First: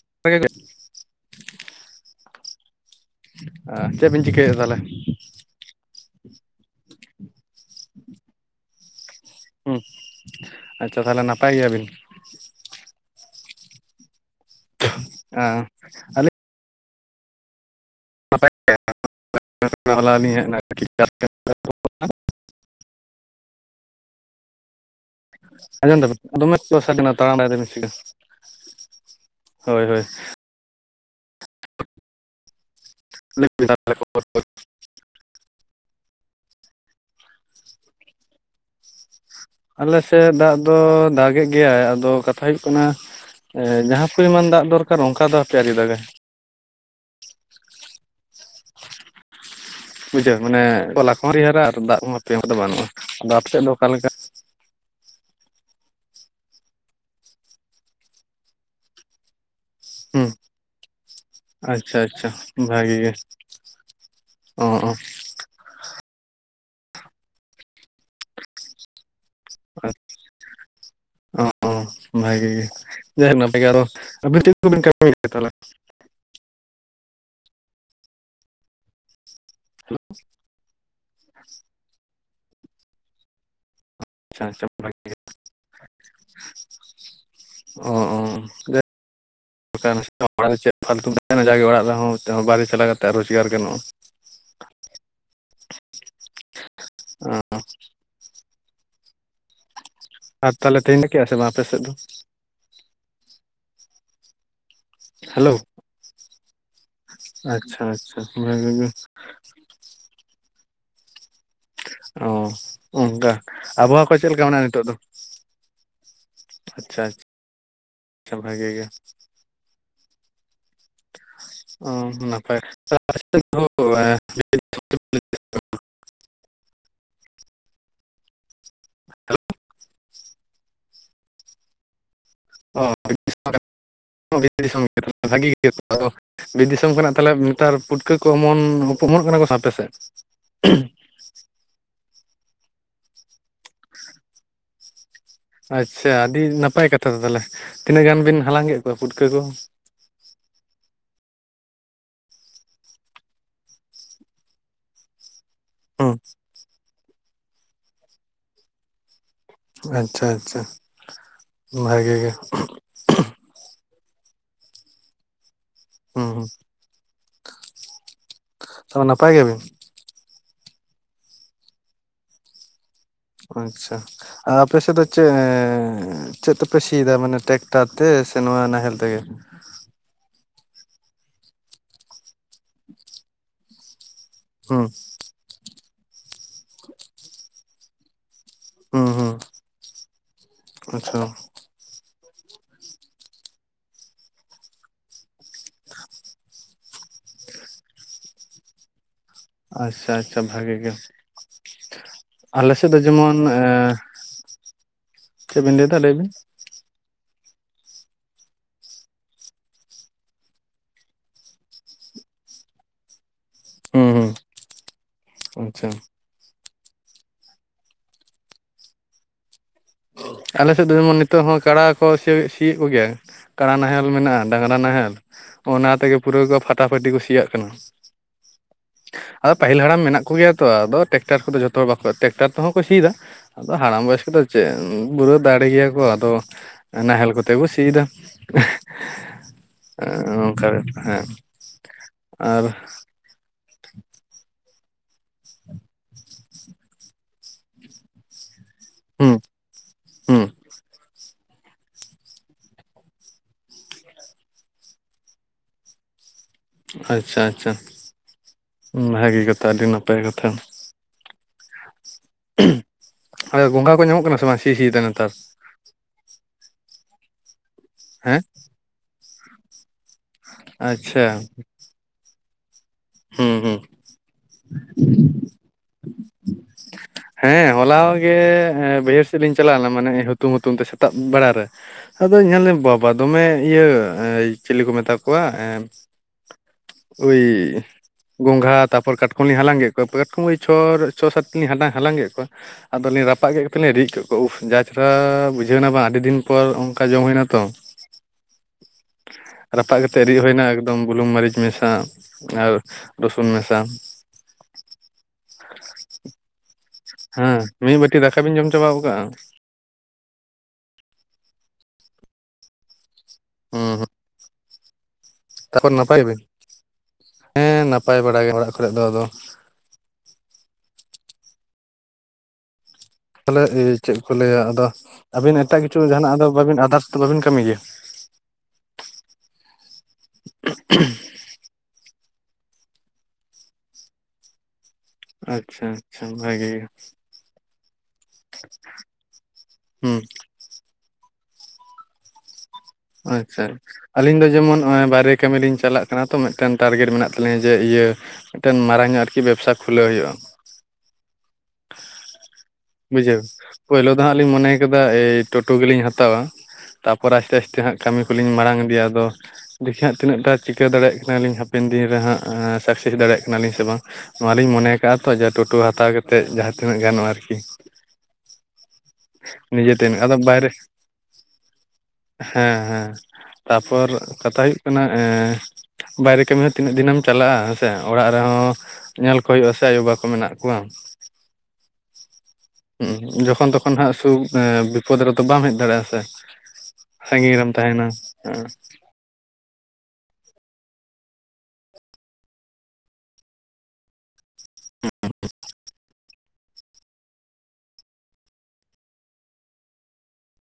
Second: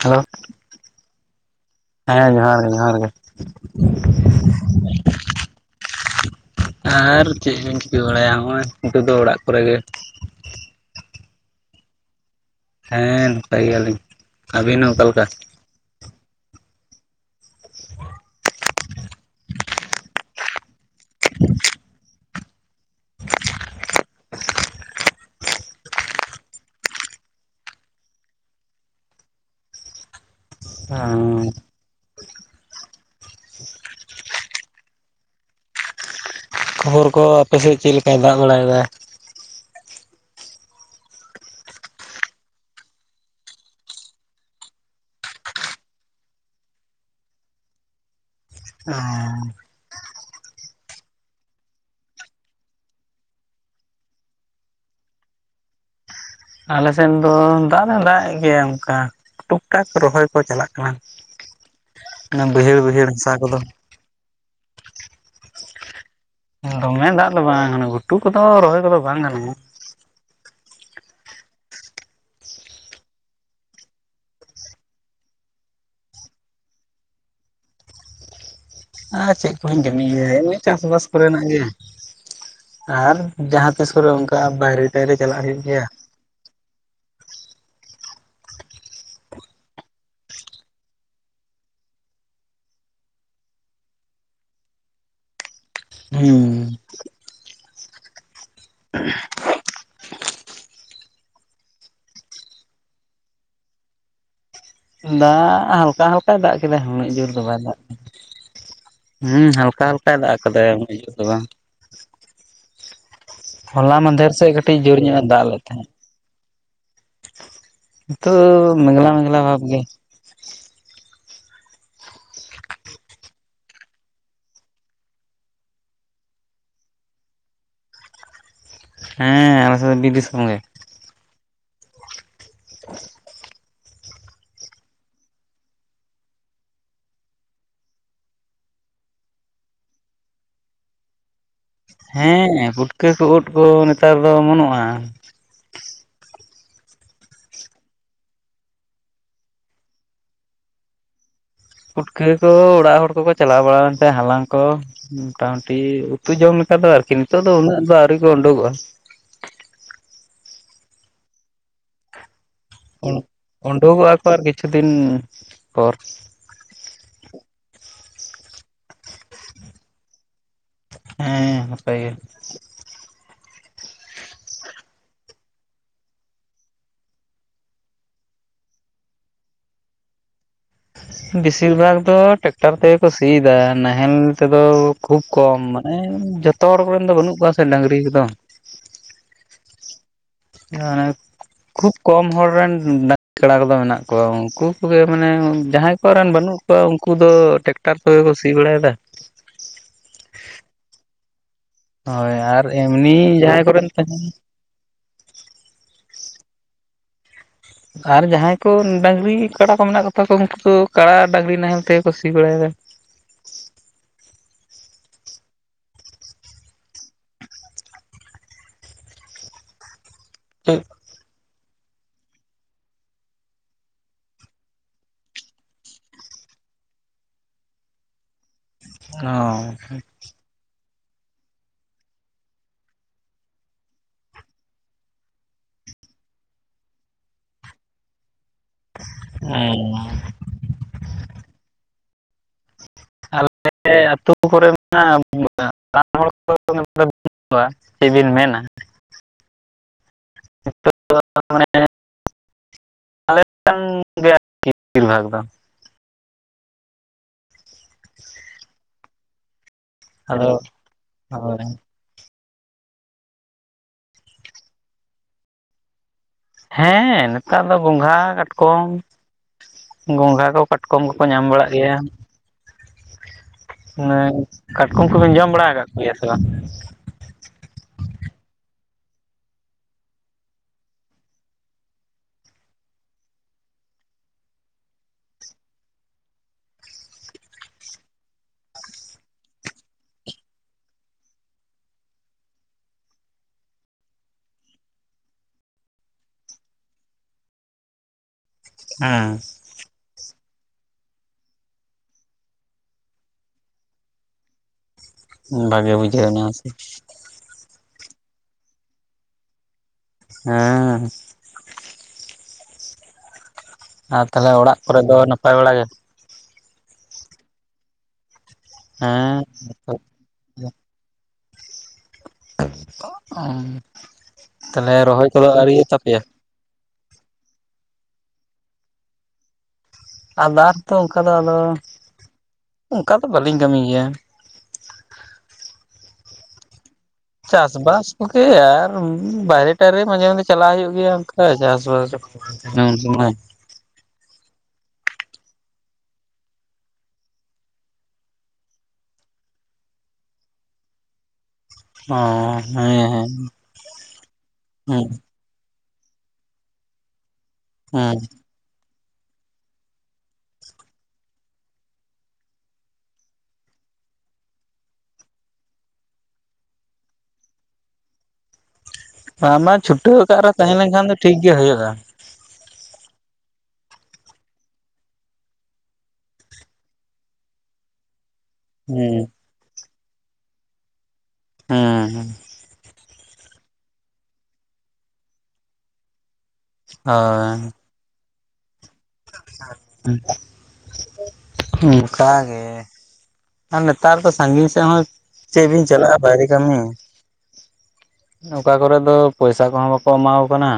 Hello ᱦᱮᱸ ᱡᱚᱦᱟᱨ ᱜᱮ ᱡᱚᱦᱟᱨ ᱜᱮ᱾ ᱪᱮᱫ ᱵᱤᱱ? ᱪᱤᱠᱟᱹᱭ ᱫᱟ ᱛᱟᱞᱮ? ᱟᱨ ᱪᱮᱫ ᱵᱤᱱ ᱪᱤᱠᱟᱹ ᱵᱟᱲᱟᱭᱟ ᱱᱚᱜᱼᱚᱭ ᱱᱤᱛᱚᱜ ᱫᱚ ᱚᱲᱟᱜ᱾ ᱠᱚᱨᱮ ᱜᱮ ᱦᱩᱸ ᱟᱪᱷᱟ ᱛᱟᱦᱚᱞᱮ ᱱᱟᱯᱟᱭ ᱜᱮᱭᱟᱵᱤᱱ? ᱦᱮᱸ ᱱᱟᱯᱟᱭ ᱜᱮᱭᱟᱞᱤᱧ ᱟᱹᱵᱤᱱ ᱦᱚᱸ᱾ ᱚᱠᱟ ᱞᱮᱠᱟ [unintelligible] [unintelligible] [inaudible] ᱟᱡᱚᱢᱫᱟ ᱫᱚᱢᱮ ᱡᱳᱨ ᱥᱟᱰᱮ [inaudible] ᱦᱳᱭ ᱦᱳᱭ᱾ [unintelligible] [inaudible] ᱠᱷᱚᱵᱚᱨ ᱠᱚ ᱟᱯᱮᱥᱮᱜ ᱪᱮᱫ ᱞᱮᱠᱟᱭ ᱫᱟᱜ ᱵᱟᱲᱟᱭᱮᱫᱟ ᱾ ᱟᱞᱮᱥᱮ ᱫᱟᱜ ᱫᱚ ᱫᱟᱜ ᱜᱮ ᱜᱮᱭᱟᱭ ᱟᱫᱚ ᱠᱟᱛᱷᱟ ᱦᱩᱭᱩᱜ ᱠᱟᱱᱟ᱾ ᱮ ᱡᱟᱦᱟᱸ ᱯᱚᱨᱤᱢᱟᱱ ᱫᱟᱜ ᱫᱚᱨᱠᱟᱨ ᱚᱝᱠᱟ ᱫᱚ ᱦᱟᱯᱮ ᱟᱣᱨᱤ ᱫᱟᱜᱟᱭ᱾ ᱚᱸ ᱵᱩᱡᱷᱟᱹᱣ ᱢᱟᱱᱮ ᱛᱚᱞᱟ ᱠᱚᱦᱚᱸ ᱟᱹᱣᱨᱤ ᱮᱨᱟ ᱟᱨ ᱫᱟᱜ ᱦᱚᱸ ᱟᱯᱮ ᱦᱚᱸ ᱵᱟᱹᱱᱩᱜᱼᱟ ᱾ ᱟᱫᱚ ᱟᱯᱮᱥᱮᱫ ᱫᱚ ᱚᱠᱟᱞᱮᱠᱟ? ᱟᱞᱮᱥᱮᱱ ᱫᱚ ᱫᱟᱜ ᱫᱚ ᱫᱟᱜ ᱮ ᱜᱮᱭᱟ ᱚᱝᱠᱟ ᱴᱩᱠ᱾ ᱴᱟᱠ ᱨᱚᱦᱚᱭ ᱦᱩᱸ ᱠᱚ ᱪᱟᱞᱟᱜ ᱠᱟᱱᱟ ᱟᱪᱪᱷᱟ ᱟᱪᱪᱷᱟ ᱾ ᱚᱱᱟ ᱵᱟᱹᱭᱦᱟᱹᱲ ᱵᱟᱹᱭᱦᱟᱹᱲ ᱦᱟᱥᱟ ᱠᱚᱫᱚ᱾ ᱚᱸ ᱚᱸ᱾ ᱫᱚᱢᱮ ᱫᱟᱜ ᱫᱚ ᱵᱟᱝ ᱚᱱᱟ ᱜᱷᱩᱴᱩ ᱠᱚᱫᱚ ᱨᱚᱦᱚᱭ ᱠᱚᱫᱚ ᱵᱟᱝ ᱜᱟᱱᱚᱜᱼᱟ ᱾ [inaudible] ᱚ ᱵᱷᱟᱜᱤ ᱜᱮ᱾ [inaudible] ᱱᱟᱯᱟᱭ ᱜᱮ ᱟᱨᱚ ᱟᱹᱵᱤᱱ ᱪᱮᱫ ᱠᱚᱵᱤᱱ ᱠᱟᱹᱢᱤᱭ ᱫᱟ ᱛᱟᱦᱚᱞᱮ? ᱟᱨ ᱪᱮᱫ ᱠᱚᱦᱚᱧ ᱠᱟᱹᱢ ᱜᱮᱭᱟ ᱤᱱᱟᱹ ᱪᱟᱥᱵᱟᱥ ᱠᱚᱨᱮᱱᱟᱜ ᱜᱮ ᱟᱨ ᱡᱟᱦᱟᱸ᱾ ᱛᱮᱥ ᱠᱚᱨᱮ ᱚᱝᱠᱟ ᱵᱟᱭᱨᱮ ᱴᱟᱭᱨᱮ ᱪᱟᱞᱟᱜ ᱦᱩᱭᱩᱜ ᱜᱮᱭᱟ ᱾ ᱚᱸ ᱚᱸ᱾ [unintelligible] ᱪᱮᱫ ᱯᱷᱟᱞᱛᱩᱢ ᱛᱟᱦᱮᱱᱟ ᱡᱟᱜᱮ ᱚᱲᱟᱜ ᱨᱮᱦᱚᱸ ᱵᱟᱭᱨᱮ ᱪᱟᱞᱟᱣ ᱠᱟᱛᱮᱫ ᱨᱳᱡᱽᱜᱟᱨ ᱜᱟᱱᱚᱜᱼᱟ ᱾ ᱦᱩᱸ᱾ ᱚᱸ᱾ [unintelligible] ᱟᱨ ᱛᱟᱦᱚᱞᱮ ᱛᱮᱦᱮᱧ [inaudible] ᱥᱮ ᱵᱟᱝ ᱟᱯᱮ ᱥᱮᱫ ᱫᱚ? ᱦᱮᱞᱳ ᱫᱟᱜ ᱦᱟᱞᱠᱟ ᱦᱟᱞ᱾ ᱠᱟᱭ ᱫᱟᱜ ᱠᱮᱫᱟ ᱩᱱᱟᱹᱜ ᱡᱳᱨ ᱫᱚ ᱵᱟᱭ ᱫᱟᱜ ᱟᱪᱪᱷᱟ ᱠᱮᱫᱟ ᱟᱪᱪᱷᱟ ᱵᱷᱟᱜᱮ ᱜᱮ ᱦᱚᱸ ᱦᱟᱞᱠᱟ ᱦᱟᱞᱠᱟ᱾ ᱫᱟᱜ ᱠᱟᱫᱟ ᱩᱱᱟᱹᱜ ᱡᱳᱨ ᱫᱚ ᱵᱟᱝ᱾ ᱚᱸ ᱚᱝᱠᱟ᱾ ᱦᱚᱞᱟ ᱢᱟᱦᱫᱷᱮᱨ ᱥᱮᱜ ᱠᱟᱹᱴᱤᱡ ᱡᱳᱨ ᱧᱚᱜ ᱮ ᱫᱟᱜ ᱞᱮᱫ ᱛᱟᱦᱮᱸᱜ᱾ ᱟᱪᱷᱟ ᱾ ᱱᱤᱛᱳ ᱫᱚ ᱢᱮᱜᱷᱞᱟ ᱢᱮᱜᱷᱞᱟ ᱵᱷᱟᱵᱽ ᱜᱮ᱾ ᱚ ᱱᱟᱯᱟᱭ ᱠᱟᱛᱷᱟ [inaudible] ᱦᱮᱸ ᱟᱞᱮ ᱥᱮᱫ ᱫᱚ ᱵᱤᱨᱫᱤᱥᱚᱢ ᱜᱮ᱾ ᱚ ᱵᱷᱟᱜᱤ ᱜᱮ [inaudible] ᱵᱤᱨ ᱫᱤᱥᱚᱢ ᱠᱷᱚᱱᱟᱜ ᱛᱟᱦᱚᱞᱮ ᱱᱮᱛᱟᱨ ᱯᱩᱴᱠᱟᱹ ᱠᱚ ᱚᱢᱚᱱ ᱚᱢᱚᱱᱚᱜ ᱠᱟᱱᱟ ᱠᱚ ᱥᱮ ᱵᱟᱝ ᱟᱯᱮ ᱥᱮᱫ? ᱦᱮᱸ ᱯᱩᱴᱠᱟᱹ ᱠᱚ ᱳᱫ ᱠᱚ ᱱᱮᱛᱟᱨ ᱫᱚ ᱚᱢᱚᱱᱚᱜᱼᱟ᱾ ᱟᱪᱷᱟ ᱟᱹᱰᱤ ᱱᱟᱯᱟᱭ ᱠᱟᱛᱷᱟ ᱫᱚ ᱛᱟᱦᱞᱮ᱾ ᱛᱤᱱᱟᱹᱜ ᱜᱟᱱ ᱵᱤᱱ ᱦᱟᱞᱟᱝ ᱠᱮᱫ ᱠᱚᱣᱟ ᱯᱩᱴᱠᱟᱹ ᱠᱚ? ᱯᱩᱴᱠᱟᱹ ᱠᱚ ᱚᱲᱟᱜ ᱦᱚᱲ ᱠᱚᱠᱚ ᱪᱟᱞᱟᱣ ᱵᱟᱲᱟ ᱞᱮᱱ ᱛᱟᱦᱮᱸ ᱦᱟᱞᱟᱝ ᱠᱚ᱾ ᱢᱚᱴᱟᱢᱩᱴᱤ ᱦᱚᱸ ᱩᱛᱩ ᱡᱚᱢ ᱞᱮᱠᱟ ᱫᱚ ᱟᱨᱠᱤ ᱱᱤᱛᱚᱜ ᱫᱚ ᱩᱱᱟᱹᱜ ᱫᱚ ᱟᱹᱣᱨᱤ ᱠᱚ ᱳᱸᱰᱳᱜᱚᱜᱼᱟ᱾ ᱟᱪᱷᱟ ᱟᱪᱷᱟ ᱵᱷᱟᱜᱮ ᱜᱮ᱾ ᱳᱸᱰᱳᱠᱚᱜ ᱟᱠᱚ ᱟᱨ ᱠᱤᱪᱷᱩ ᱫᱤᱱ ᱯᱚᱨ᱾ ᱦᱩᱸ ᱱᱟᱯᱟᱭ ᱜᱮᱭᱟ ᱵᱤᱱ? ᱦᱮᱸ ᱱᱟᱯᱟᱭ ᱜᱮ᱾ ᱚ ᱟᱪᱷᱟ᱾ ᱟᱯᱮ ᱥᱮᱫ ᱫᱚ ᱪᱮᱜ ᱪᱮᱫ ᱛᱮᱯᱮ ᱥᱤᱭᱫᱟ ᱢᱟᱱᱮ ᱴᱮᱠᱴᱟᱨ ᱛᱮ ᱥᱮ ᱱᱚᱣᱟ ᱱᱟᱦᱮᱞ ᱛᱮᱜᱮ᱾ ᱵᱤᱥᱤᱨ ᱵᱷᱟᱜᱽ ᱫᱚ ᱴᱮᱠᱴᱟᱨ ᱛᱮᱜᱮᱠᱚ ᱥᱤᱭᱫᱟ ᱱᱟᱦᱮᱞ ᱛᱮᱫᱚ ᱦᱩᱸ ᱠᱷᱩᱵᱽ᱾ ᱠᱚᱢ ᱢᱟᱱᱮ ᱡᱚᱛᱚ ᱦᱚᱲ ᱠᱚᱨᱮᱱ ᱫᱚ ᱵᱟᱹᱱᱩᱜ ᱠᱚᱣᱟ ᱥᱮ ᱰᱟᱹᱝᱨᱤ ᱠᱚᱫᱚ᱾ ᱦᱩᱸ ᱦᱩᱸ᱾ ᱦᱟᱱ ᱟᱪᱪᱷᱟ [inaudible] ᱠᱷᱩᱵᱽ ᱠᱚᱢ ᱦᱚᱲ ᱨᱮᱱ ᱰᱟᱹᱝᱨᱤ ᱠᱟᱲᱟ ᱠᱚᱫᱚ ᱢᱮᱱᱟᱜ ᱠᱚᱣᱟ ᱩᱝᱠᱩ ᱠᱚᱜᱮ ᱢᱟᱱᱮ ᱡᱟᱦᱟᱸᱭ ᱠᱚᱨᱮᱱ ᱵᱟᱹᱱᱩᱜ? ᱠᱚᱣᱟ ᱩᱝᱠᱩ ᱫᱚ ᱴᱮᱠᱴᱟᱨ ᱠᱚᱜᱮ ᱠᱚ ᱥᱤ ᱵᱟᱲᱟᱭᱮᱫᱟ᱾ ᱟᱪᱷᱟ ᱟᱪᱷᱟ ᱵᱷᱟᱜᱮ ᱜᱮ᱾ ᱦᱳᱭ ᱟᱨ ᱟᱞᱮ ᱥᱮᱫ ᱫᱚ ᱮᱢᱱᱤ ᱡᱮᱢᱚᱱ ᱡᱟᱦᱟᱸᱭ ᱠᱚᱨᱮᱱ ᱛᱟᱦᱮᱱ᱾ ᱪᱮᱜᱵᱤᱱ ᱞᱟᱹᱭᱫᱟ ᱞᱟᱹᱭᱵᱤᱱ? ᱟᱨ ᱡᱟᱦᱟᱸᱭ ᱠᱚ ᱰᱟᱹᱝᱨᱤ ᱠᱟᱲᱟ ᱠᱚ ᱢᱮᱱᱟᱜ ᱠᱚᱛᱟ ᱠᱚᱣᱟ ᱩᱱᱠᱩ ᱫᱚ ᱠᱟᱲᱟ ᱰᱟᱹᱝᱨᱤ ᱱᱟᱦᱮᱞ ᱛᱮᱠᱚ ᱥᱤ ᱵᱟᱲᱟᱭᱫᱟ᱾ ᱦᱩᱸ ᱦᱩᱸ ᱟᱪᱷᱟ᱾ ᱟᱞᱮ ᱥᱮᱫ ᱫᱚ ᱡᱮᱢᱚᱱ ᱱᱤᱛᱚᱜ ᱦᱚᱸ᱾ ᱠᱟᱲᱟ ᱠᱚ ᱥᱤᱣᱮᱜ ᱥᱤᱭᱮᱜ ᱠᱚᱜᱮᱭᱟ ᱠᱟᱲᱟ ᱱᱟᱦᱮᱞ ᱢᱮᱱᱟᱜᱼᱟ ᱰᱟᱝᱨᱟ ᱱᱟᱦᱮᱞ᱾ ᱚᱱᱟ ᱛᱮᱜᱮ ᱯᱩᱨᱟᱹ ᱠᱚ ᱯᱷᱟᱴᱟᱯᱷᱟᱴᱤ ᱠᱚ ᱥᱤᱭᱟᱜ ᱠᱟᱱᱟ᱾ ᱚ ᱟᱫᱚ ᱯᱟᱹᱦᱤᱞ ᱦᱟᱲᱟᱢ ᱢᱮᱱᱟᱜ ᱠᱚᱜᱮᱭᱟ ᱛᱚ ᱟᱫᱚ᱾ ᱴᱮᱠᱴᱟᱨ ᱠᱚᱫᱚ ᱡᱷᱚᱛᱚ ᱦᱚᱲ ᱵᱟᱠᱚ ᱴᱮᱠᱴᱟᱨ ᱛᱮᱦᱚᱸ ᱠᱚ ᱥᱤᱭᱮᱫᱟ ᱟᱫᱚ ᱦᱟᱲᱟᱢ ᱵᱚᱭᱚᱥ ᱠᱚᱫᱚ᱾ ᱪᱮᱜ ᱯᱩᱨᱟᱹ ᱫᱟᱲᱮ ᱜᱮᱭᱟ ᱠᱚ ᱟᱫᱚ ᱱᱟᱦᱮᱞ ᱠᱚᱛᱮ ᱠᱚ ᱥᱤᱭᱫᱟ᱾ ᱚᱝᱠᱟ ᱵᱮᱯᱟᱨ [inaudible] ᱦᱮᱸ ᱟᱨ᱾ ᱟᱞᱮ ᱟᱹᱛᱩ ᱠᱚᱨᱮ ᱢᱮᱱᱟᱜᱼᱟ ᱵᱚᱸᱜᱟ [inaudible] ᱠᱟᱹᱢᱤᱦᱚᱲ [inaudible] ᱠᱚᱫᱚ [inaudible] ᱵᱟᱹᱱᱩᱜ [inaudible] ᱠᱚᱣᱟ [inaudible] ᱪᱮᱜ ᱵᱤᱱ ᱢᱮᱱᱟ᱾ ᱦᱩᱸ ᱦᱩᱸ ᱾ [unintelligible] ᱟᱞᱮᱨᱮᱱ ᱜᱮ ᱟᱨᱠᱤ ᱵᱤᱥᱤᱨ ᱵᱷᱟᱜᱽ ᱫᱚ ᱾ ᱟᱪᱪᱷᱟ ᱟᱪᱪᱷᱟ ᱾ [inaudible] ᱵᱷᱟᱜᱮ ᱠᱟᱛᱷᱟ ᱟᱹᱰᱤ ᱱᱟᱯᱟᱭ ᱠᱟᱛᱷᱟ ᱾ ᱟᱹᱣᱨᱤ [inaudible] ᱦᱚᱭ ᱜᱚᱸᱜᱷᱟ ᱠᱚ ᱧᱟᱢᱚᱜ ᱠᱟᱱᱟ ᱥᱮ ᱵᱟᱝ ᱥᱤ ᱥᱤ ᱛᱮ ᱱᱮᱛᱟᱨ? ᱦᱮᱸ ᱱᱮᱛᱟᱨ ᱫᱚ ᱜᱚᱸᱜᱷᱟ ᱦᱮᱸ ᱠᱟᱴᱠᱚᱢ [inaudible] ᱜᱚᱸᱜᱷᱟ ᱠᱚ ᱠᱟᱴᱠᱚᱢ ᱠᱚᱠᱚ ᱟᱪᱪᱷᱟ ᱧᱟᱢ ᱵᱟᱲᱟᱜ ᱜᱮᱭᱟ ᱾ ᱦᱮᱸ ᱦ [inaudible] ᱠᱟᱴᱠᱚᱢ ᱠᱚᱵᱤᱱ ᱡᱚᱢ ᱵᱟᱲᱟ ᱟᱠᱟᱜ ᱠᱚᱜᱮᱭᱟ ᱥᱮ ᱵᱟᱝ? ᱦᱮᱸ ᱦᱚᱞᱟᱣ ᱜᱮ ᱵᱟᱹᱭᱦᱟᱹᱲ ᱥᱮᱫ ᱞᱤᱧ ᱪᱟᱞᱟᱣ ᱞᱮᱱᱟ ᱢᱟᱱᱮ ᱦᱩᱛᱩᱢ ᱦᱩᱛᱩᱢ ᱛᱮ ᱥᱮᱛᱟᱜ ᱵᱮᱲᱟ ᱨᱮ ᱟᱫᱚ [unintelligible] ᱵᱟᱵᱟ ᱫᱚᱢᱮ ᱤᱭᱟᱹ ᱪᱤᱞᱤ ᱠᱚ ᱢᱮᱛᱟ ᱠᱚᱣᱟ ᱮᱸ ᱳᱭ ᱜᱚᱸᱜᱷᱟ ᱛᱟᱨᱯᱚᱨ ᱠᱟᱴᱠᱚᱢ ᱞᱤᱧ ᱦᱟᱞᱟᱝ ᱠᱮᱫ ᱠᱚᱣᱟ, ᱠᱟᱴᱠᱚᱢ ᱪᱷᱚ ᱪᱷᱚ ᱥᱟᱛᱴᱤ ᱞᱤᱧ ᱦᱟᱞᱟᱝ ᱦᱟᱞᱟᱝ ᱠᱮᱫ ᱠᱚᱣᱟ᱾ ᱟᱫᱚ ᱞᱤᱧ ᱨᱟᱯᱟᱜ ᱠᱮᱫ ᱠᱚᱫ ᱛᱮ ᱞᱤᱧ ᱨᱤᱫ ᱠᱮᱫ ᱠᱚᱣᱟ, ᱩᱦ ᱡᱟ ᱪᱮᱦᱨᱟ ᱵᱩᱡᱷᱟᱹᱣᱱᱟ ᱵᱟᱝ ᱟᱹᱰᱤ ᱫᱤᱱ ᱯᱚᱨ ᱚᱱᱠᱟ ᱡᱚᱢ ᱦᱩᱭ ᱮᱱᱟ ᱛᱚ ᱾ [inaudible] ᱟᱸ ᱾ ᱨᱟᱯᱟᱜ ᱠᱟᱛᱮ ᱨᱤᱫ ᱦᱩᱭ ᱮᱱᱟ ᱮᱠᱫᱚᱢ ᱵᱩᱞᱩᱝ ᱢᱟᱹᱨᱤᱪ ᱢᱮᱥᱟ ᱟᱨ ᱨᱚᱥᱩᱱ ᱢᱮᱥᱟ᱾ ᱵᱷᱟᱜᱮ ᱵᱩᱡᱷᱟᱹᱣ ᱮᱱᱟ ᱦᱮᱸ ᱥᱮ᱾ ᱦᱮᱸ ᱢᱤᱫ ᱵᱟᱹᱴᱤ ᱫᱟᱠᱟ ᱵᱤᱱ ᱡᱚᱢ ᱪᱟᱵᱟᱜᱚᱜ ᱠᱟᱜ-ᱟ ᱾ ᱦᱮᱸᱻ ᱦᱩᱸ ᱟᱨ ᱛᱟᱦᱚᱞᱮ ᱚᱲᱟᱜ ᱠᱚᱨᱮ ᱫᱚ ᱱᱟᱯ [unintelligible] ᱦᱮᱸ ᱱᱟᱯᱟᱭ ᱵᱟᱲᱟ ᱜᱮ ᱚᱲᱟᱜ ᱠᱚᱨᱮ ᱫᱚ ᱟᱫᱚ ᱦᱮᱸ [inaudible] ᱛᱟᱦᱚᱞᱮ ᱪᱮᱫ ᱠᱚ ᱞᱟᱹᱭᱟ ᱟᱫᱚ ᱛᱟᱦᱚᱞᱮ ᱨᱚᱦᱚᱭ ᱠᱚᱫᱚ ᱟᱹᱵᱤᱱ ᱮᱴᱟᱜ ᱟᱹᱣᱨᱤᱭᱟ ᱠᱤᱪᱷᱩ ᱛᱟᱯᱮᱭᱟ ᱡᱟᱦᱟᱱᱟᱜ ᱟᱫᱚ ᱵᱟᱵᱤᱱ ᱟᱫᱟᱨᱥ ᱫᱚ ᱵᱟᱹᱵᱤᱱ ᱠᱟᱹᱢᱤ ᱜᱮᱭᱟ? ᱟᱫᱟᱨ ᱛᱚ ᱚᱱᱠᱟ ᱫᱚ ᱟᱫᱚ [inaudible] ᱚᱱᱠᱟ ᱫᱚ ᱵᱟᱹᱞᱤᱧ ᱠᱟᱹᱢᱤ ᱜᱮᱭᱟ᱾ ᱟᱪᱪᱷᱟ ᱟᱪᱪᱷᱟ ᱵᱷᱟᱜᱮ ᱜᱮ᱾ ᱪᱟᱥ-ᱵᱟᱥ ᱠᱚᱜᱮ ᱟᱨ ᱵᱟᱦᱨᱮ ᱴᱟᱭᱨᱮ ᱦᱩᱸ ᱢᱟᱡᱷᱮ ᱢᱚᱫᱽᱷᱮ ᱪᱟᱞᱟᱜ ᱦᱩᱭᱩᱜ ᱜᱮᱭᱟ ᱚᱱᱠᱟ ᱪᱟᱥ-ᱵᱟᱥ ᱡᱚᱠᱷ ᱦᱟᱱᱮ ᱩᱱ ᱥᱚᱢᱚᱡ ᱟᱪᱪᱷᱟ ᱟᱪᱪᱷᱟ ᱾ ᱟᱹᱞᱤᱧ ᱫᱚ ᱡᱮᱢᱚᱱ ᱵᱟᱭᱨᱮ ᱠᱟᱹᱢᱤ ᱞᱤᱧ ᱪᱟᱞᱟᱜ ᱠᱟᱱᱟ ᱛᱚ ᱢᱤᱫᱴᱮᱱ ᱴᱟᱨᱜᱮᱴ ᱢᱮᱱᱟᱜ ᱛᱟᱹᱞᱤᱧᱟ ᱡᱮ ᱤᱭᱟᱹ ᱢᱤᱫᱴᱮᱱ ᱢᱟᱨᱟᱝ ᱧᱚᱜ ᱟᱨᱠᱤ ᱵᱮᱵᱽᱥᱟ ᱠᱷᱩᱞᱟᱹᱣ ᱦᱩᱭᱩᱜ-ᱟ᱾ ᱚᱸᱻ ᱵᱩᱡᱷᱟᱹᱣ ᱾ ᱯᱳᱭᱞᱳ ᱫᱚ ᱦᱟᱸᱜ ᱞᱤᱧ ᱢᱚᱱᱮᱭ ᱟᱠᱟᱫᱟ ᱦᱮᱸ ᱮᱭ ᱴᱳᱴᱳ ᱜᱮᱞᱤᱧ ᱦᱟᱛᱟᱣᱟ, ᱛᱟᱨᱯᱚᱨ ᱟᱥᱛᱮ ᱟᱥ ᱛᱮ ᱦᱟᱸᱜ ᱦᱮᱸ ᱠᱟᱹᱢᱤ ᱠᱚᱞᱤᱧ ᱢᱟᱲᱟᱝ ᱤᱫᱤᱭᱟ᱾ ᱟᱫᱚ ᱫᱮᱠᱷᱮ ᱦᱟᱸᱜ ᱛᱤᱱᱟᱹᱜ ᱴᱟ ᱪᱤᱠᱟᱹ ᱫᱟᱲᱮᱭᱟᱜ ᱠᱟᱱᱟᱞᱤᱧ ᱦᱟᱯᱮᱱ ᱫᱤᱱ ᱨᱮ ᱦᱟᱸᱜ ᱥᱟᱠᱥᱮᱥ ᱫᱟᱲᱮᱭᱟᱜ ᱠᱟᱱᱟᱞᱤᱧ ᱥᱮ ᱵᱟᱝ᱾ ᱱᱚᱣᱟ ᱞᱤᱧ ᱢᱚᱱᱮ ᱟᱠᱟᱫ-ᱟ ᱛᱚ ᱡᱮ ᱴᱳᱴᱳ ᱦᱟᱛᱟᱣ ᱠᱟᱛᱮᱫ ᱡᱟᱦᱟᱸ ᱛᱤᱱᱟᱹᱜ ᱜᱟᱱᱚᱜ-ᱟ ᱟᱨᱠᱤ᱾ ᱵᱟᱝ ᱢᱟ ᱱᱤᱡᱮ ᱛᱮ ᱪᱷᱩᱴᱟᱹᱣ ᱟᱫᱚ ᱠᱟᱫ ᱨᱮᱦᱚᱸ ᱵᱟᱭᱨᱮ ᱛᱟᱦᱮᱸ ᱞᱮᱱᱠᱷᱟᱱ ᱫᱚ ᱴᱷᱤᱠ ᱜᱮ ᱦᱩᱭᱩᱜ-ᱟ᱾ ᱦᱮᱸ ᱦᱮᱸ ᱾ [inaudible] ᱛᱟᱯᱚᱨ ᱠᱟᱛᱷᱟ ᱦᱩᱭᱩᱜ ᱠᱟᱱᱟ ᱮᱸᱻ ᱵᱟᱭᱨᱮ ᱠᱟᱹᱢᱤ ᱦᱚᱸ ᱛᱤᱱᱟᱹᱜ ᱫᱤᱱ ᱮᱢ ᱪᱟᱞᱟᱜ-ᱟ ᱦᱮᱸᱥᱮ, ᱚᱲᱟᱜ ᱨᱮᱦᱚᱸ ᱦᱮᱸ ᱧᱮᱞ ᱠᱚ ᱦᱩᱭᱩᱜ-ᱟ ᱥᱮ ᱟᱭᱳ-ᱵᱟ ᱠᱚ ᱢᱮᱱᱟᱜ ᱠᱚᱣᱟ᱾ ᱦᱮᱸ ᱦᱮᱸ ᱾ ᱦᱮᱸ, ᱡᱚᱠᱷᱚᱱ ᱛᱚᱠᱷᱚᱱ ᱦᱟᱸᱜ ᱥᱩᱠ ᱵᱤᱯᱚᱫ ᱨᱮᱫᱚ ᱵᱟᱢ ᱦᱮᱡ ᱫᱟᱲᱮᱭᱟᱜ-ᱟ ᱥᱮ ᱾ [inaudible] ᱥᱟᱺᱜᱤᱧ ᱨᱮᱢ ᱦᱳᱭ ᱛᱟᱦᱮᱸᱱᱟ, ᱦᱮᱸ ᱾ [inaudible] ᱚᱱᱠᱟ ᱜᱮ᱾ ᱟᱨ ᱱᱮᱛᱟᱨ ᱫᱚ ᱥᱟᱹᱜᱤᱧ ᱥᱮᱫ ᱦᱚᱸ ᱪᱮᱫ ᱵᱤᱱ ᱪᱟᱞᱟᱜᱼᱟ ᱵᱟᱭᱨᱮ ᱠᱟᱹᱢᱤ, ᱚᱠᱟ ᱠᱚᱨᱮ ᱫᱚ ᱯᱚᱭᱥᱟ ᱠᱚᱦᱚᱸ ᱵᱟᱠᱚ ᱮᱢᱟᱣ ᱟᱠᱚ ᱠᱟᱱᱟ᱾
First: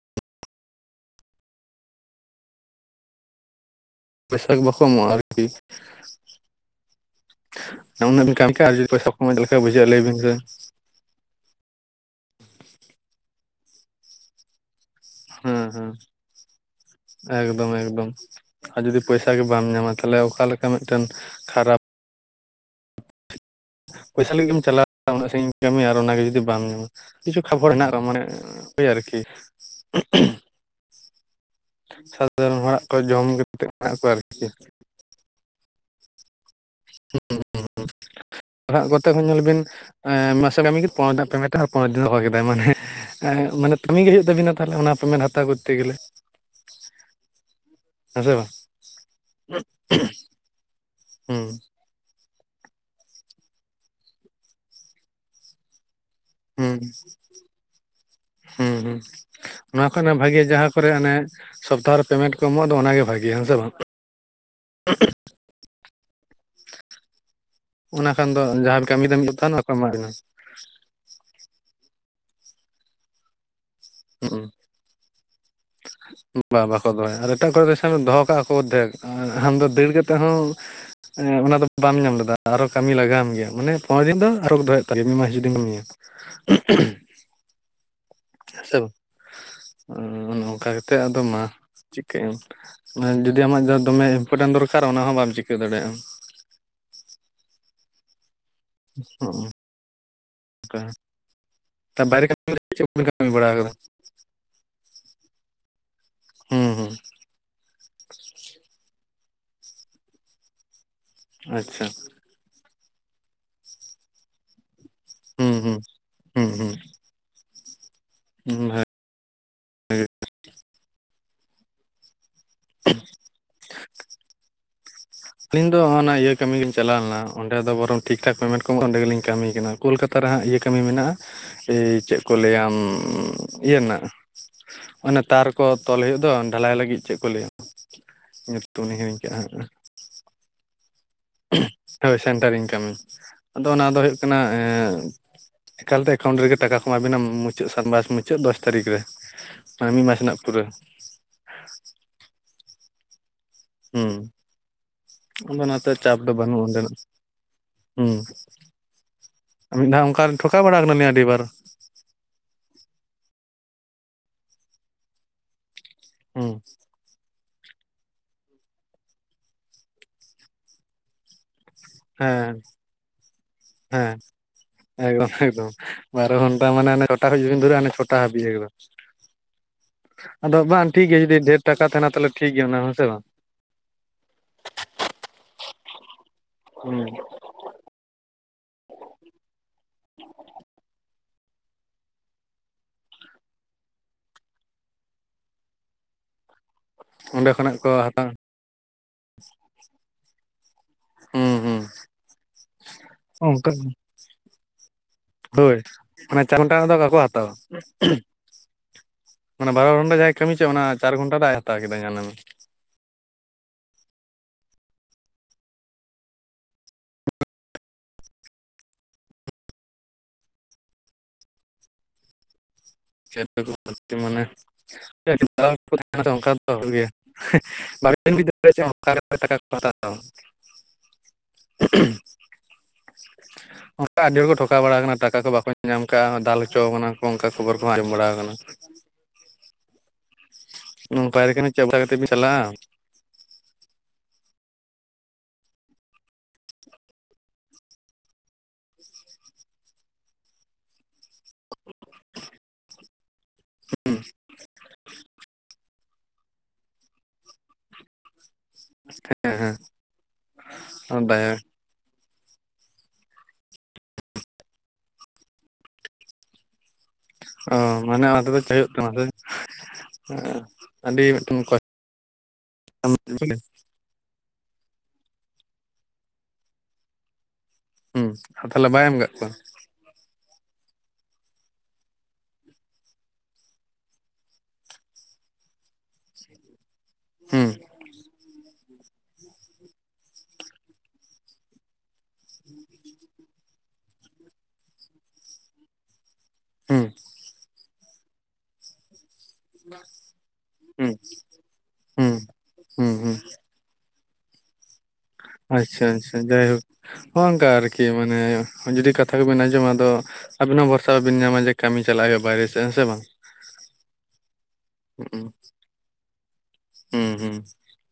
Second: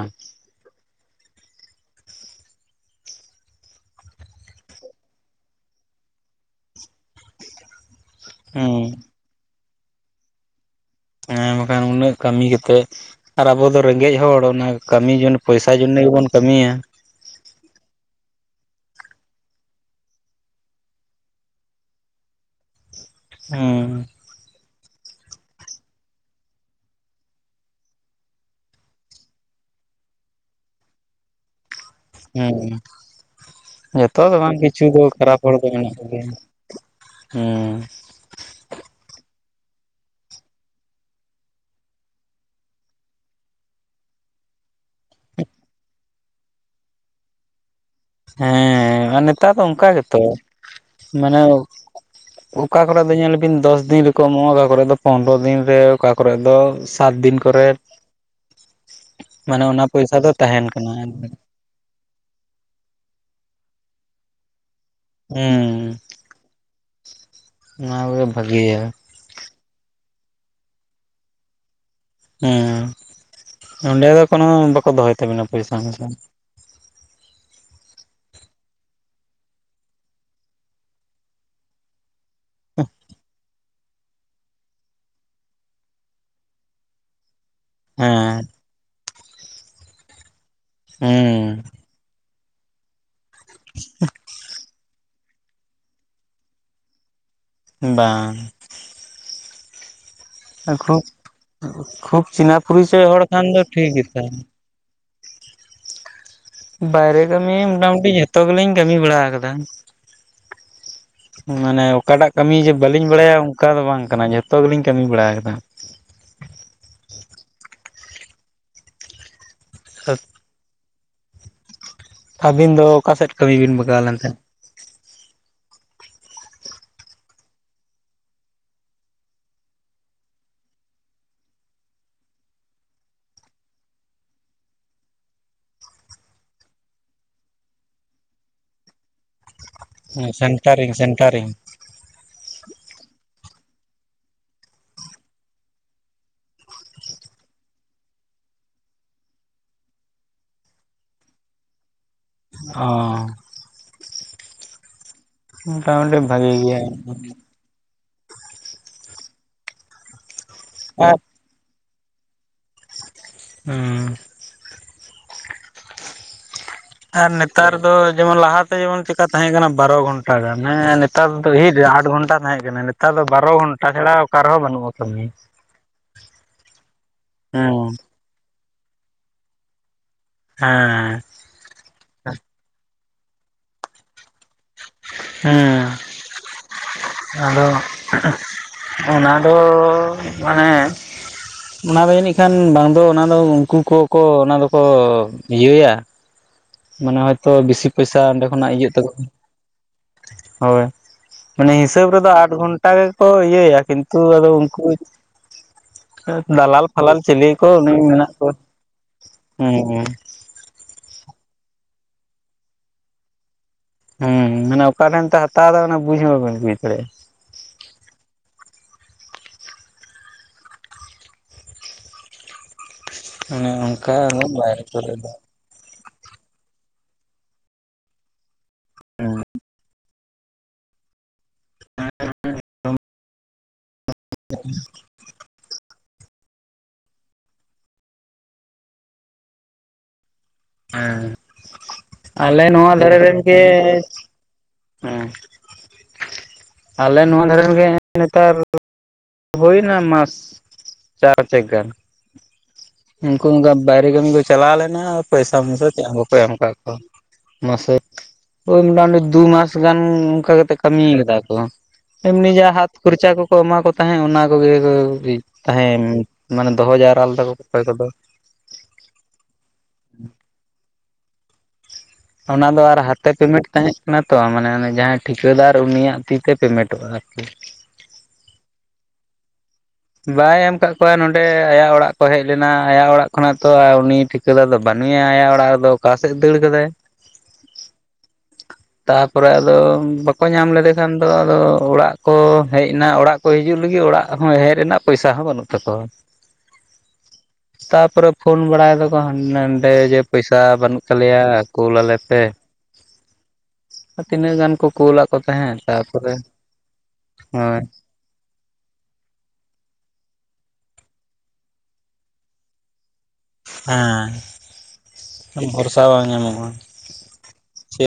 ᱯᱚᱭᱥᱟᱹ ᱵᱟᱠᱚ ᱮᱢᱚᱜ-ᱟ ᱟᱨ ᱠᱤ ᱟᱨ ᱩᱱᱟᱹᱜ ᱵᱤᱱ ᱠᱟᱹᱢᱤ ᱦᱮᱸ ᱠᱟᱭᱟ ᱯᱚᱭᱥᱟᱹ [inaudible] ᱢᱚᱡᱽ ᱞᱮᱠᱟ ᱵᱩᱡᱷᱟᱹᱜᱼᱟ ᱞᱟᱹᱭ ᱵᱤᱱ ᱥᱮ᱾ ᱦᱮᱸ ᱵᱟᱠᱷᱟᱱ ᱩᱱᱟᱹᱜ ᱠᱟᱹᱢᱤ ᱠᱟᱛᱮᱜ, ᱟᱨ ᱟᱵᱚ ᱫᱚ ᱨᱮᱸᱜᱮᱡ ᱦᱚᱲ, ᱚᱱᱟ ᱠᱟᱹᱢᱤ ᱡᱚᱱ ᱦᱮᱸ ᱯᱚᱭᱥᱟᱹ ᱦᱮᱸ ᱡᱚᱱᱱᱮ ᱜᱮ ᱵᱚᱱ ᱠᱟᱹᱢᱤᱭᱟ᱾ ᱮᱠᱫᱚᱢ ᱮᱠᱫᱚᱢ, ᱟᱨ ᱡᱩᱫᱤ ᱯᱚᱭᱥᱟᱹ ᱜᱮ ᱵᱟᱢ ᱧᱟᱢᱟ, ᱛᱟᱦᱚᱞᱮ ᱚᱠᱟ ᱞᱮᱠᱟ ᱢᱤᱫᱴᱮᱱ ᱠᱷᱟᱨᱟᱯ, ᱦᱩᱸ ᱯᱚᱭᱥᱟᱹ ᱞᱟᱹᱜᱤᱫ ᱮᱢ ᱪᱟᱞᱟ [inaudible] ᱩᱱᱟᱹᱜ ᱥᱟᱹᱜᱤᱧ ᱠᱟᱹᱢᱤ ᱟᱨ ᱚᱱᱟ ᱜᱮ ᱡᱩᱫᱤ ᱵᱟᱢ ᱧᱟᱢᱟ᱾ ᱠᱤᱪᱷᱩ ᱠᱷᱚᱵᱚᱨ [unintelligible] ᱦᱮᱱᱟᱜ ᱨᱮ ᱢᱟᱱᱮ ᱳᱭ ᱟᱨᱠᱤ᱾ ᱥᱟᱫᱷᱟᱨᱚᱱ ᱦᱮᱸ ᱦᱚᱲᱟᱜ ᱠᱚ ᱡᱚᱢ ᱠᱟᱛᱮᱫ ᱢᱮᱱᱟᱜ ᱠᱚᱣᱟ ᱟᱨᱠᱤ᱾ ᱪᱩ ᱠᱚ ᱠᱷᱟᱨᱟᱯ, ᱦᱚᱲ ᱠᱚ ᱢᱮᱱᱟᱜ ᱠᱚ ᱜᱮᱭᱟ ᱾ ᱦᱩᱸ ᱦᱩᱸ ᱦᱩᱸ ᱱᱟᱜ [inaudible] ᱠᱚᱛᱮ ᱦᱚᱸ ᱧᱮᱞ ᱵᱤᱱ᱾ ᱮ ᱢᱟᱥᱮ ᱠᱟᱹᱢᱤ ᱠᱟᱛᱮ ᱯᱚᱱᱮᱨ ᱯᱮᱢᱮᱱᱴ ᱟᱨ ᱯᱚᱨᱮᱨ ᱫᱤᱱ ᱫᱚᱦᱚ ᱠᱮᱫᱟᱭ ᱢᱟᱱᱮ ᱮ ᱢᱟᱱᱮ ᱠᱟᱹᱢᱤ ᱜᱮ ᱦᱩᱭᱩᱜ ᱛᱟᱵᱤᱱᱟ, ᱛᱟᱦᱞᱮ ᱚᱱᱟ ᱯᱮᱢᱮᱱᱴ ᱦᱟᱛᱟᱣ ᱠᱚᱨᱛᱮ ᱜᱮᱞᱮ᱾ ᱦᱮᱸ ᱥᱮ ᱵᱟᱝ ᱦᱮᱸ, ᱟᱨ ᱱᱮᱛᱟᱨ ᱫᱚ ᱚᱱᱠᱟ ᱜᱮᱛᱚ ᱢᱟᱱᱮ ᱦᱩᱸ ᱚᱠᱟ ᱠᱚᱨᱮ ᱫᱚ ᱧᱮᱞ ᱵᱤᱱ ᱫᱚᱥ ᱫᱤᱱ ᱨᱮᱠᱚ ᱮᱢᱚᱜ-ᱟ, ᱚᱠᱟ ᱠᱚᱨᱮ ᱫᱚ ᱯᱚᱱᱨᱚ ᱫᱤᱱ ᱨᱮ ᱚᱠᱟ ᱠᱚᱨᱮ ᱫᱚ ᱦᱩᱸ ᱥᱟᱛ ᱫᱤᱱ ᱠᱚᱨᱮᱜ᱾ ᱦᱩᱸ ᱦᱩᱸ, ᱱᱚᱣᱟ ᱠᱷᱚᱱᱟᱜ ᱯᱚᱭᱥᱟ ᱫᱚ ᱵᱷᱟᱜᱮ ᱛᱟᱦᱮᱱ ᱡᱟᱦᱟᱸ ᱠᱚᱨᱮ ᱠᱟᱱᱟ ᱦᱩᱸ ᱚᱱᱮ ᱥᱚᱯᱛᱟᱦᱚ ᱨᱮ ᱯᱮᱢᱮᱱᱴ ᱠᱚ ᱮᱢᱚᱜ ᱫᱚ ᱚᱱᱟᱜᱮ ᱵᱷᱟᱜᱤᱭᱟ ᱦᱮ ᱥᱮ ᱵᱟᱝ᱾ ᱦᱩᱸᱻ ᱚᱱᱟ ᱠᱷᱟᱱ ᱫᱚ ᱡᱟᱦᱱᱸ ᱵᱷᱟᱜᱮᱭᱟ ᱠᱟᱹᱢᱤ ᱨᱮᱢ ᱡᱛᱟᱣ ᱱᱟ ᱢᱤᱫ [unintelligible] ᱮᱢᱟ ᱫᱤᱧ ᱦᱩᱸ ᱚᱸᱰᱮ ᱫᱚ ᱠᱳᱱᱳ ᱵᱟᱠᱚ ᱫᱚᱦᱚᱭ ᱛᱟᱵᱤᱱᱟ ᱯᱚᱭᱥᱟ ᱦᱮᱸᱥᱮ, ᱵᱟ-ᱵᱟᱠᱚ ᱫᱚᱦᱚᱭᱟ, ᱟᱨ ᱮᱴᱟᱜ ᱠᱚᱨᱮ ᱫᱚ ᱥᱮ ᱫᱚᱦᱚ ᱠᱟᱜ-ᱟ ᱠᱚ ᱚᱫᱷᱮᱠ ᱟᱢᱫᱚ ᱫᱟᱹᱲ ᱠᱟᱛᱮᱫ ᱦᱚᱸ ᱚᱱᱟ ᱫᱚ ᱵᱟᱢ ᱧᱟᱢ ᱞᱮᱫᱟ᱾ ᱟᱨᱚ ᱠᱟᱹᱢᱤ ᱞᱟᱜᱟᱣᱟᱢ ᱜᱮᱭᱟ, ᱢᱟᱱᱮ ᱯᱚ ᱫᱤᱱ ᱫᱚ ᱟᱨᱚ ᱫᱚᱦᱚᱭ ᱦᱩᱭᱩᱜ ᱛᱟᱞᱮᱭᱟ ᱢᱤᱫ ᱢᱟᱥ ᱡᱩᱫᱤᱢ ᱠᱟᱹᱢᱤᱭᱟ᱾ ᱦᱮᱸ, ᱦᱮᱸ ᱥᱮ ᱵᱟᱝ, ᱚᱱᱮ ᱚᱱᱠᱟ ᱠᱟᱛᱮ ᱟᱫᱚ ᱢᱟ ᱦᱩᱸ ᱪᱤᱠᱟᱹᱭ ᱟᱨ ᱡᱩ ᱡᱩᱫᱤ ᱟᱢᱟᱜ ᱡᱟ ᱫᱚᱢᱮ ᱤᱢᱯᱚᱴᱮᱱᱴ ᱫᱚᱨᱠᱟᱨ, ᱚᱱᱟ ᱦᱚᱸ ᱵᱟᱢ ᱪᱤᱠᱟᱹ ᱫᱟᱲᱮᱭᱟᱜ-ᱟ᱾ ᱵᱟᱝ, ᱦᱚᱜ-ᱚ, ᱠᱷᱩᱵ, ᱛᱟ ᱠᱷᱩᱵ ᱵᱟᱭᱨᱮ ᱠᱟᱹᱢᱤ ᱨᱮ ᱪᱮᱫ ᱠᱚᱵᱤᱱ ᱪᱤᱱᱟᱯᱩᱨᱤᱪᱚᱭ ᱦᱚᱲ ᱠᱟᱹᱢᱤ ᱠᱷᱟᱱ ᱵᱟᱲᱟ ᱫᱚ ᱟᱠᱟᱫᱟ ᱴᱷᱤᱠ ᱜᱮᱛᱟ ᱦᱩᱸ ᱦᱩᱸ ᱵᱟᱭᱨᱮ ᱠᱟᱹᱢᱤ, ᱢᱚᱴᱟᱢᱩᱴᱤ ᱡᱷᱚᱛᱚ ᱜᱮᱞᱤᱧ ᱠᱟᱹᱢᱤ ᱵᱟᱲᱟ ᱟᱠᱟᱫᱟ᱾ ᱢᱟᱱᱮ ᱟᱪᱪᱷᱟ ᱚᱠᱟᱴᱟᱜ ᱠᱟᱹᱢᱤ ᱡᱮ ᱵᱟᱹᱞᱤᱧ ᱵᱟᱲᱟᱭᱟ, ᱚᱱᱠᱟ ᱫᱚ ᱵᱟᱝ ᱠᱟᱱᱟ᱾ ᱡᱚᱛᱚ ᱜᱮᱞᱤᱧ ᱠᱟᱹᱢᱤ ᱵᱟᱲᱟ ᱟᱠᱟᱫᱟ᱾ ᱦᱩᱸ ᱦᱩᱸ ᱦᱩᱸ, ᱦᱩᱸ, ᱦᱩᱸ, ᱦᱮ [unintelligible] ᱟᱹᱵᱤᱱ ᱫᱚ ᱚᱠᱟᱥᱮᱫ ᱠᱟᱹᱢᱤ ᱵᱤᱱ ᱵᱟᱜᱟᱣ ᱞᱮᱱ ᱛᱮ? ᱟᱞᱤᱧ ᱫᱚ ᱦᱚᱼᱚᱱᱟ ᱤᱭᱟᱹ ᱠᱟᱹᱢᱤ ᱞᱤᱧ ᱪᱟᱞᱟᱣ ᱞᱮᱱᱟ, ᱚᱸᱰᱮ ᱫᱚ ᱵᱚᱨᱚᱝ ᱴᱷᱤᱠ ᱴᱷᱟᱠ ᱯᱮᱢᱮᱱᱴ ᱠᱚ ᱮᱢ ᱚᱸᱰᱮ ᱜᱮᱞᱤᱧ ᱠᱟᱹᱢᱤ ᱠᱟᱱᱟ᱾ ᱠᱳᱞᱠᱟᱛᱟ ᱨᱮ ᱦᱟᱸᱜ ᱤᱭᱟᱹ ᱠᱟᱹᱢᱤ ᱢᱮᱱᱟᱜ-ᱟ, ᱮᱤ ᱪᱮᱫ ᱠᱚ ᱞᱟᱹᱭᱟᱢ ᱤᱭᱟᱹ ᱨᱮᱱᱟᱜ ᱚᱱᱮ ᱛᱟᱨ ᱠᱚ ᱛᱚᱞ ᱦᱩᱭᱩᱜ ᱫᱚ ᱰᱷᱟᱞᱟᱭ ᱞᱟᱹᱜᱤᱫ, ᱪᱮᱫ ᱠᱚ ᱞᱟᱹᱭᱟ᱾ ᱧᱩᱛᱩᱢ ᱤᱧ ᱦᱤᱲᱤᱧ ᱠᱮᱼᱟ ᱦᱟᱜ, ᱥᱮᱱᱴᱟᱨᱤᱧ, ᱥᱮᱱᱴᱟᱨᱤᱧ᱾ ᱦᱳᱭ, ᱥᱮᱱᱴᱟᱨᱤᱧ ᱠᱟᱹᱢᱤ, ᱟᱫᱚ ᱚᱱᱟ ᱫᱚ ᱦᱩᱭᱩᱜ ᱠᱟᱱᱟ ᱮᱠᱟᱞ ᱛᱮ ᱮᱠᱟᱣᱩᱱᱴ ᱨᱮᱜᱮ ᱴᱟᱠᱟ ᱠᱚ ᱮᱢᱟᱵᱤᱱᱟ ᱢᱩᱪᱟᱹᱫ ᱥᱟᱱᱵᱟᱥ ᱢᱩᱪᱟᱹᱫ ᱫᱚᱥ ᱛᱟᱹᱨᱤᱠᱷ ᱨᱮ᱾ ᱢᱤᱫ ᱢᱟᱥ ᱨᱮᱱᱟᱜ ᱯᱩᱨᱟᱹ᱾ ᱚ ᱦᱩᱸ ᱚᱱᱟᱫᱚ ᱱᱟᱛᱮ ᱢᱚᱴᱟᱢᱩᱴᱤ ᱪᱟᱯ ᱫᱚ ᱵᱷᱟᱜᱤ ᱵᱟᱹᱱᱩᱜ-ᱟ ᱜᱮᱭᱟ ᱚᱸᱰᱮᱱᱟᱜ᱾ ᱦᱩᱸ ᱢᱤᱫ ᱫᱷᱟᱣ ᱚᱱᱠᱟ ᱴᱷᱚᱠᱟᱣ ᱵᱟᱲᱟ ᱠᱟᱱᱟᱞᱤᱧ ᱟᱨ ᱟᱹᱰᱤᱵᱟᱨ᱾ ᱦᱩᱸᱻ ᱦᱩᱸ ᱟᱨ ᱱᱮᱛᱟᱨ ᱫᱚ ᱡᱮᱢᱚᱱ ᱞᱟᱦᱟᱛᱮ ᱡᱮᱢᱚᱱ ᱪᱮᱠᱟ ᱛᱟᱦᱮᱸ ᱠᱟᱱᱟ ᱵᱟᱨᱚ ᱜᱷᱚᱱᱴᱟ ᱜᱟᱱ ᱦᱮ ᱱᱮᱛᱟᱨ ᱫᱚ ᱦᱤᱴ ᱟᱴ ᱜᱷᱚᱱᱴᱟ ᱦᱮᱸ ᱛᱟᱦᱮᱸ ᱠᱟᱱᱟ ᱱᱮᱛᱟᱨ ᱫᱚ ᱵᱟᱨᱚ ᱜᱷᱚᱱᱴᱟ ᱦᱮᱸ ᱪᱷᱟᱲᱟ ᱚᱠᱟ ᱨᱮᱦᱚᱸ ᱵᱟᱹᱱᱩᱜ ᱟᱠᱟᱫᱟ᱾ ᱮᱠᱫᱚᱢ ᱮᱠᱫᱚᱢ᱾ ᱵᱟᱨᱚ ᱜᱷᱚᱱᱴᱟ ᱢᱟᱱᱮ ᱚᱱᱮ ᱪᱷᱚᱴᱟ ᱠᱷᱚᱡ ᱵᱤᱱ ᱫᱷᱩᱨᱟᱹᱜ-ᱟ ᱢᱟᱱᱮ ᱦᱮᱸ ᱪᱷᱚᱴ ᱱᱚᱴᱟ ᱦᱟᱹᱵᱤᱡ ᱮᱠᱫᱚᱢ, ᱟᱫᱚ ᱵᱟᱝ ᱴᱷᱤᱠ ᱜᱮᱭᱟ ᱦᱮᱸ ᱡᱩᱫᱤ ᱰᱷᱮᱨ ᱴᱟᱠᱟ ᱛᱟᱦᱮᱱᱟ ᱛᱟᱦᱚᱞᱮ ᱴᱷᱤᱠ ᱜᱮᱭᱟ ᱚᱱᱟ ᱦᱮᱸᱥᱮ ᱵᱟᱝ? ᱦᱩᱸ ᱦᱩᱸ ᱟᱫᱚ ᱚᱱᱟᱫᱚ ᱢᱟᱱᱮ [unintelligible] ᱚᱱᱟᱫᱚ ᱡᱟᱹᱱᱤᱡ ᱠᱷᱟᱱ ᱵᱟᱝ ᱫᱚ ᱚᱱᱟ ᱫᱚ ᱩᱱᱠᱩ ᱠᱚᱠᱚ ᱚᱱᱟ ᱫᱚᱠᱚ ᱤᱭᱟᱹᱭᱟ᱾ ᱢᱟᱱᱮ ᱦᱳᱭᱛᱚ ᱚᱸᱰᱮ ᱠᱷᱚᱱᱟᱜ ᱵᱮᱥᱤ ᱠᱚ ᱦᱟᱛᱟᱣ ᱯᱚᱭᱥᱟ ᱚᱸᱰᱮ ᱠᱷᱚᱱᱟᱜ ᱤᱭᱟᱹᱜ ᱛᱟᱠᱚ, ᱦᱳᱭ᱾ ᱦᱩᱸ ᱢᱟᱱᱮ ᱦᱩᱸ ᱦᱤᱥᱟᱹᱵ ᱨᱮᱫᱚ ᱟᱴ ᱜᱷᱚᱱᱴᱟ ᱜᱮᱠᱚ ᱚᱱᱠᱟ ᱤᱭᱟᱹᱭᱟ ᱠᱤᱱᱛᱩ ᱟᱫᱚ ᱩᱱᱠᱩ ᱦᱳᱭ ᱢᱟᱱᱮ [inaudible] ᱫᱟᱞᱟᱞ ᱫᱚ ᱵᱟᱠᱚ ᱯᱷᱟᱞᱟᱞ ᱦᱟᱛᱟᱣᱟ᱾ ᱪᱤᱞᱤ ᱠᱚ ᱩᱱᱤ ᱢᱮᱱᱟᱜ ᱠᱚᱣᱟ ᱢᱟᱱᱮ ᱦᱩᱸ ᱵᱟᱨᱚ ᱦᱩᱸ ᱜᱷᱚᱱᱴᱟ ᱡᱟᱦᱟᱸᱟᱭ ᱠᱟᱹᱢᱤ ᱪᱭ ᱚᱱᱟ ᱪᱟᱨ ᱜᱷᱚᱱᱴᱟ ᱫᱚ ᱟᱡ ᱮ ᱦᱟᱛᱟᱣ ᱠᱮᱫᱟ ᱧᱮᱞᱮᱢ᱾ ᱦᱩᱸ ᱢᱟᱱᱮ ᱚᱠᱟ ᱴᱷᱮᱱ ᱛᱮ ᱦᱟᱛᱟᱣ ᱮᱫᱟ ᱚᱱᱟ ᱵᱩᱡ ᱦᱚᱸ ᱵᱟᱵᱮᱱ ᱵᱩᱡ ᱫᱟᱲᱮᱭᱟᱜᱼᱟ᱾ ᱚᱱᱮ ᱚᱱᱠᱟ ᱟᱫᱚ ᱵᱟᱭᱨᱮ ᱠᱚᱨᱮ ᱫᱚ [unintelligible] [unintelligible] ᱚ [unintelligible] ᱚᱱᱠᱟ ᱟᱹᱰᱤ ᱦᱚᱲ ᱠᱚ ᱴᱷᱚᱠᱟᱣ ᱵᱟᱲᱟ ᱟᱠᱟᱱᱟ᱾ ᱴᱟᱠᱟ ᱠᱚ ᱵᱟᱠᱚ ᱧᱟᱢ ᱠᱟᱜᱼᱟ ᱫᱟᱞ ᱦᱚᱪᱚ ᱠᱟᱱᱟ ᱠᱚ ᱚᱱᱠᱟ ᱠᱷᱚᱵᱚᱨ ᱠᱚᱦᱚᱸ ᱟᱸᱡᱚᱢ ᱵᱟᱲᱟ ᱟᱠᱟᱱᱟ᱾ ᱦᱮᱸ, ᱯᱟᱭᱨᱟ ᱠᱟᱱᱟ ᱪᱮᱫ ᱵᱟᱲᱟ ᱠᱟᱛᱮᱫ ᱵᱤᱱ ᱪᱟᱞᱟᱜᱼᱟ ᱟᱞᱮ ᱱᱚᱣᱟ ᱫᱷᱟᱨᱮ ᱨᱮᱱ ᱜᱮ ᱦᱮᱸ ᱟᱞᱮ ᱱᱚᱣᱟ ᱫᱷᱟᱨᱮ ᱨᱮᱱ ᱜᱮ ᱱᱮᱛᱟᱨ ᱦᱩᱭᱱᱟ ᱢᱟᱥ ᱪᱟᱨ ᱪᱮᱠ ᱜᱟᱱ᱾ ᱩᱱᱠᱩ ᱚᱱᱠᱟ ᱵᱟᱭᱨᱮ ᱠᱟᱹᱢᱤ ᱠᱚ ᱪᱟᱞᱟᱣ ᱞᱮᱱᱟ ᱯᱚᱭᱥᱟ ᱢᱚᱭᱥᱟ ᱪᱮᱫ ᱦᱸ ᱵᱟᱠ ᱠᱚ ᱮᱢ ᱠᱟᱜ ᱠᱚᱣᱟ ᱢᱟᱥᱮ ᱳᱭ ᱢᱚᱴᱟᱢᱩᱴᱤ ᱫᱩᱢᱟᱥ ᱦᱮᱸ ᱜᱟᱱ ᱚᱱᱠᱟ ᱠᱟᱛᱮᱜ ᱠᱟᱹᱢᱤ ᱦᱮᱸ ᱟᱠᱟᱫᱟ ᱫᱟᱭᱟ ᱠᱚ᱾ ᱮᱢᱱᱤ ᱡᱟᱸᱦᱟ ᱦᱟᱛ ᱠᱷᱚᱨᱪᱟ ᱠᱚᱠᱚ ᱮᱢᱟ ᱠᱚ ᱛᱟᱦᱮᱸᱫ ᱚᱱᱟ ᱠᱚᱜᱮ ᱠᱚ ᱛᱟᱦᱮᱱ ᱢᱟᱱᱮ ᱫᱚᱦᱚ ᱡᱟᱨᱣᱟ ᱞᱮᱫᱟ ᱠᱚ ᱚ ᱚᱠᱚᱭ ᱠᱚᱫᱚ ᱢᱟᱱᱮ ᱚᱱᱟ ᱛᱮᱫᱚ [unintelligible] ᱠᱟᱱᱟ ᱥᱮ ᱟᱹᱰᱤ ᱢᱤᱫᱴᱮᱱ ᱠᱚ ᱚᱱᱟ ᱫᱚ ᱟᱨ ᱦᱟᱛᱮ ᱯᱮᱢᱮᱱᱴ ᱛᱟᱸᱦᱮᱸᱫ ᱚᱱᱟᱮ ᱛᱚ ᱢᱟᱱᱮ ᱚᱱᱮ ᱡᱟᱦᱟᱸᱭ ᱴᱷᱤᱠᱟᱹᱫᱟᱨ ᱩᱱᱤᱭᱟᱜ ᱛᱤ ᱛᱮ ᱯᱮᱢᱮᱱᱴᱚᱜᱼᱟ ᱟᱨᱠᱤ᱾ ᱦᱩᱸ ᱟᱨ ᱛᱟᱦᱚᱞᱮ ᱵᱟᱭ ᱮᱢ ᱟᱠᱟᱫ ᱠᱚᱣᱟ? ᱵᱟᱭ ᱮᱢ ᱟᱠᱟᱫ ᱠᱚᱣᱟ ᱱᱚᱰᱮ ᱟᱭᱟᱜ ᱚᱲᱟᱜ ᱠᱚ ᱦᱮᱡ ᱞᱮᱱᱟ ᱟᱭᱟᱜ ᱚᱲᱟᱜ ᱠᱷᱚᱱᱟᱜ ᱛᱚ ᱩᱱᱤ ᱴᱷᱤᱠ ᱮᱠᱞᱟ ᱫᱚ ᱵᱟᱹᱱᱩᱭᱟ ᱟᱭᱟᱜ ᱚᱲᱟᱜ ᱨᱮᱫᱚ ᱚᱠᱟ ᱥᱮᱫ ᱮ ᱫᱟᱹᱲ ᱠᱟᱫᱟᱭ᱾ ᱦᱩᱸ ᱛᱟᱯᱚᱨᱮ ᱟᱫᱚ ᱵᱟᱠᱚ ᱧᱟᱢ ᱞᱮᱫᱮ ᱠᱷᱟᱱ ᱫᱚ ᱟᱫᱚ ᱚᱲᱟᱜ ᱠᱚ ᱦᱮᱡ ᱮᱱᱟ ᱚᱲᱟᱜ ᱠᱚ ᱦᱤᱡᱩᱜ ᱞᱟᱹᱜᱤᱫ ᱚᱲᱟᱜ ᱦᱚᱸ ᱦᱮᱡ ᱨᱮᱱᱟᱜ ᱯᱚᱭᱥᱟ ᱦᱚᱸ ᱵᱟᱹᱱᱩᱜ ᱛᱟᱠᱚᱣᱟ᱾ ᱦᱩᱸ᱾ ᱛᱟᱯᱚᱨᱮ ᱯᱷᱳᱱ ᱵᱟᱲᱟᱭ ᱫᱟᱠᱚ ᱦᱟᱸᱰᱮ ᱱᱚᱰᱮ ᱡᱮ ᱯᱚᱭᱥᱟ ᱵᱟᱹᱱᱩᱜ ᱦᱩᱸ ᱛᱟᱞᱮᱭᱟ ᱠᱩᱞ ᱦᱩᱸ ᱟᱞᱮᱯᱮ᱾ ᱦᱩᱸ ᱦᱩᱸ᱾ ᱟᱨ ᱛᱤᱱᱟᱹᱜ ᱜᱟᱱ ᱠᱚ ᱠᱩᱞ ᱟᱫ᱾ ᱟᱪᱷᱟ ᱟᱪᱷᱟ ᱡᱟᱭᱦᱳᱠ ᱱᱚᱝᱠᱟ ᱦᱳᱭ ᱟᱨᱠᱤ ᱢᱟᱱᱮ ᱡᱩᱫᱤ ᱠᱟᱛᱷᱟ ᱠᱚᱵᱮᱱ ᱟᱸᱡᱚᱢᱟ ᱟᱫᱚ᱾ ᱟᱵᱤᱱ ᱦᱚᱸ ᱵᱷᱚᱨᱥᱟ ᱵᱟᱤᱱ ᱧᱟᱢᱟ ᱡᱮ ᱠᱟᱹᱢᱤ ᱪᱟᱞᱟᱜ ᱦᱩᱭᱩᱟ ᱵᱟᱭᱨᱮ ᱥᱮᱱ ᱦᱮᱸ ᱥᱮ ᱵᱟᱝ᱾ ᱦᱮᱸ ᱵᱷᱚᱨᱥᱟ ᱵᱟᱝ ᱧᱟᱢᱚᱜᱼᱟ᱾ ᱦᱩᱸ ᱦᱩᱸ᱾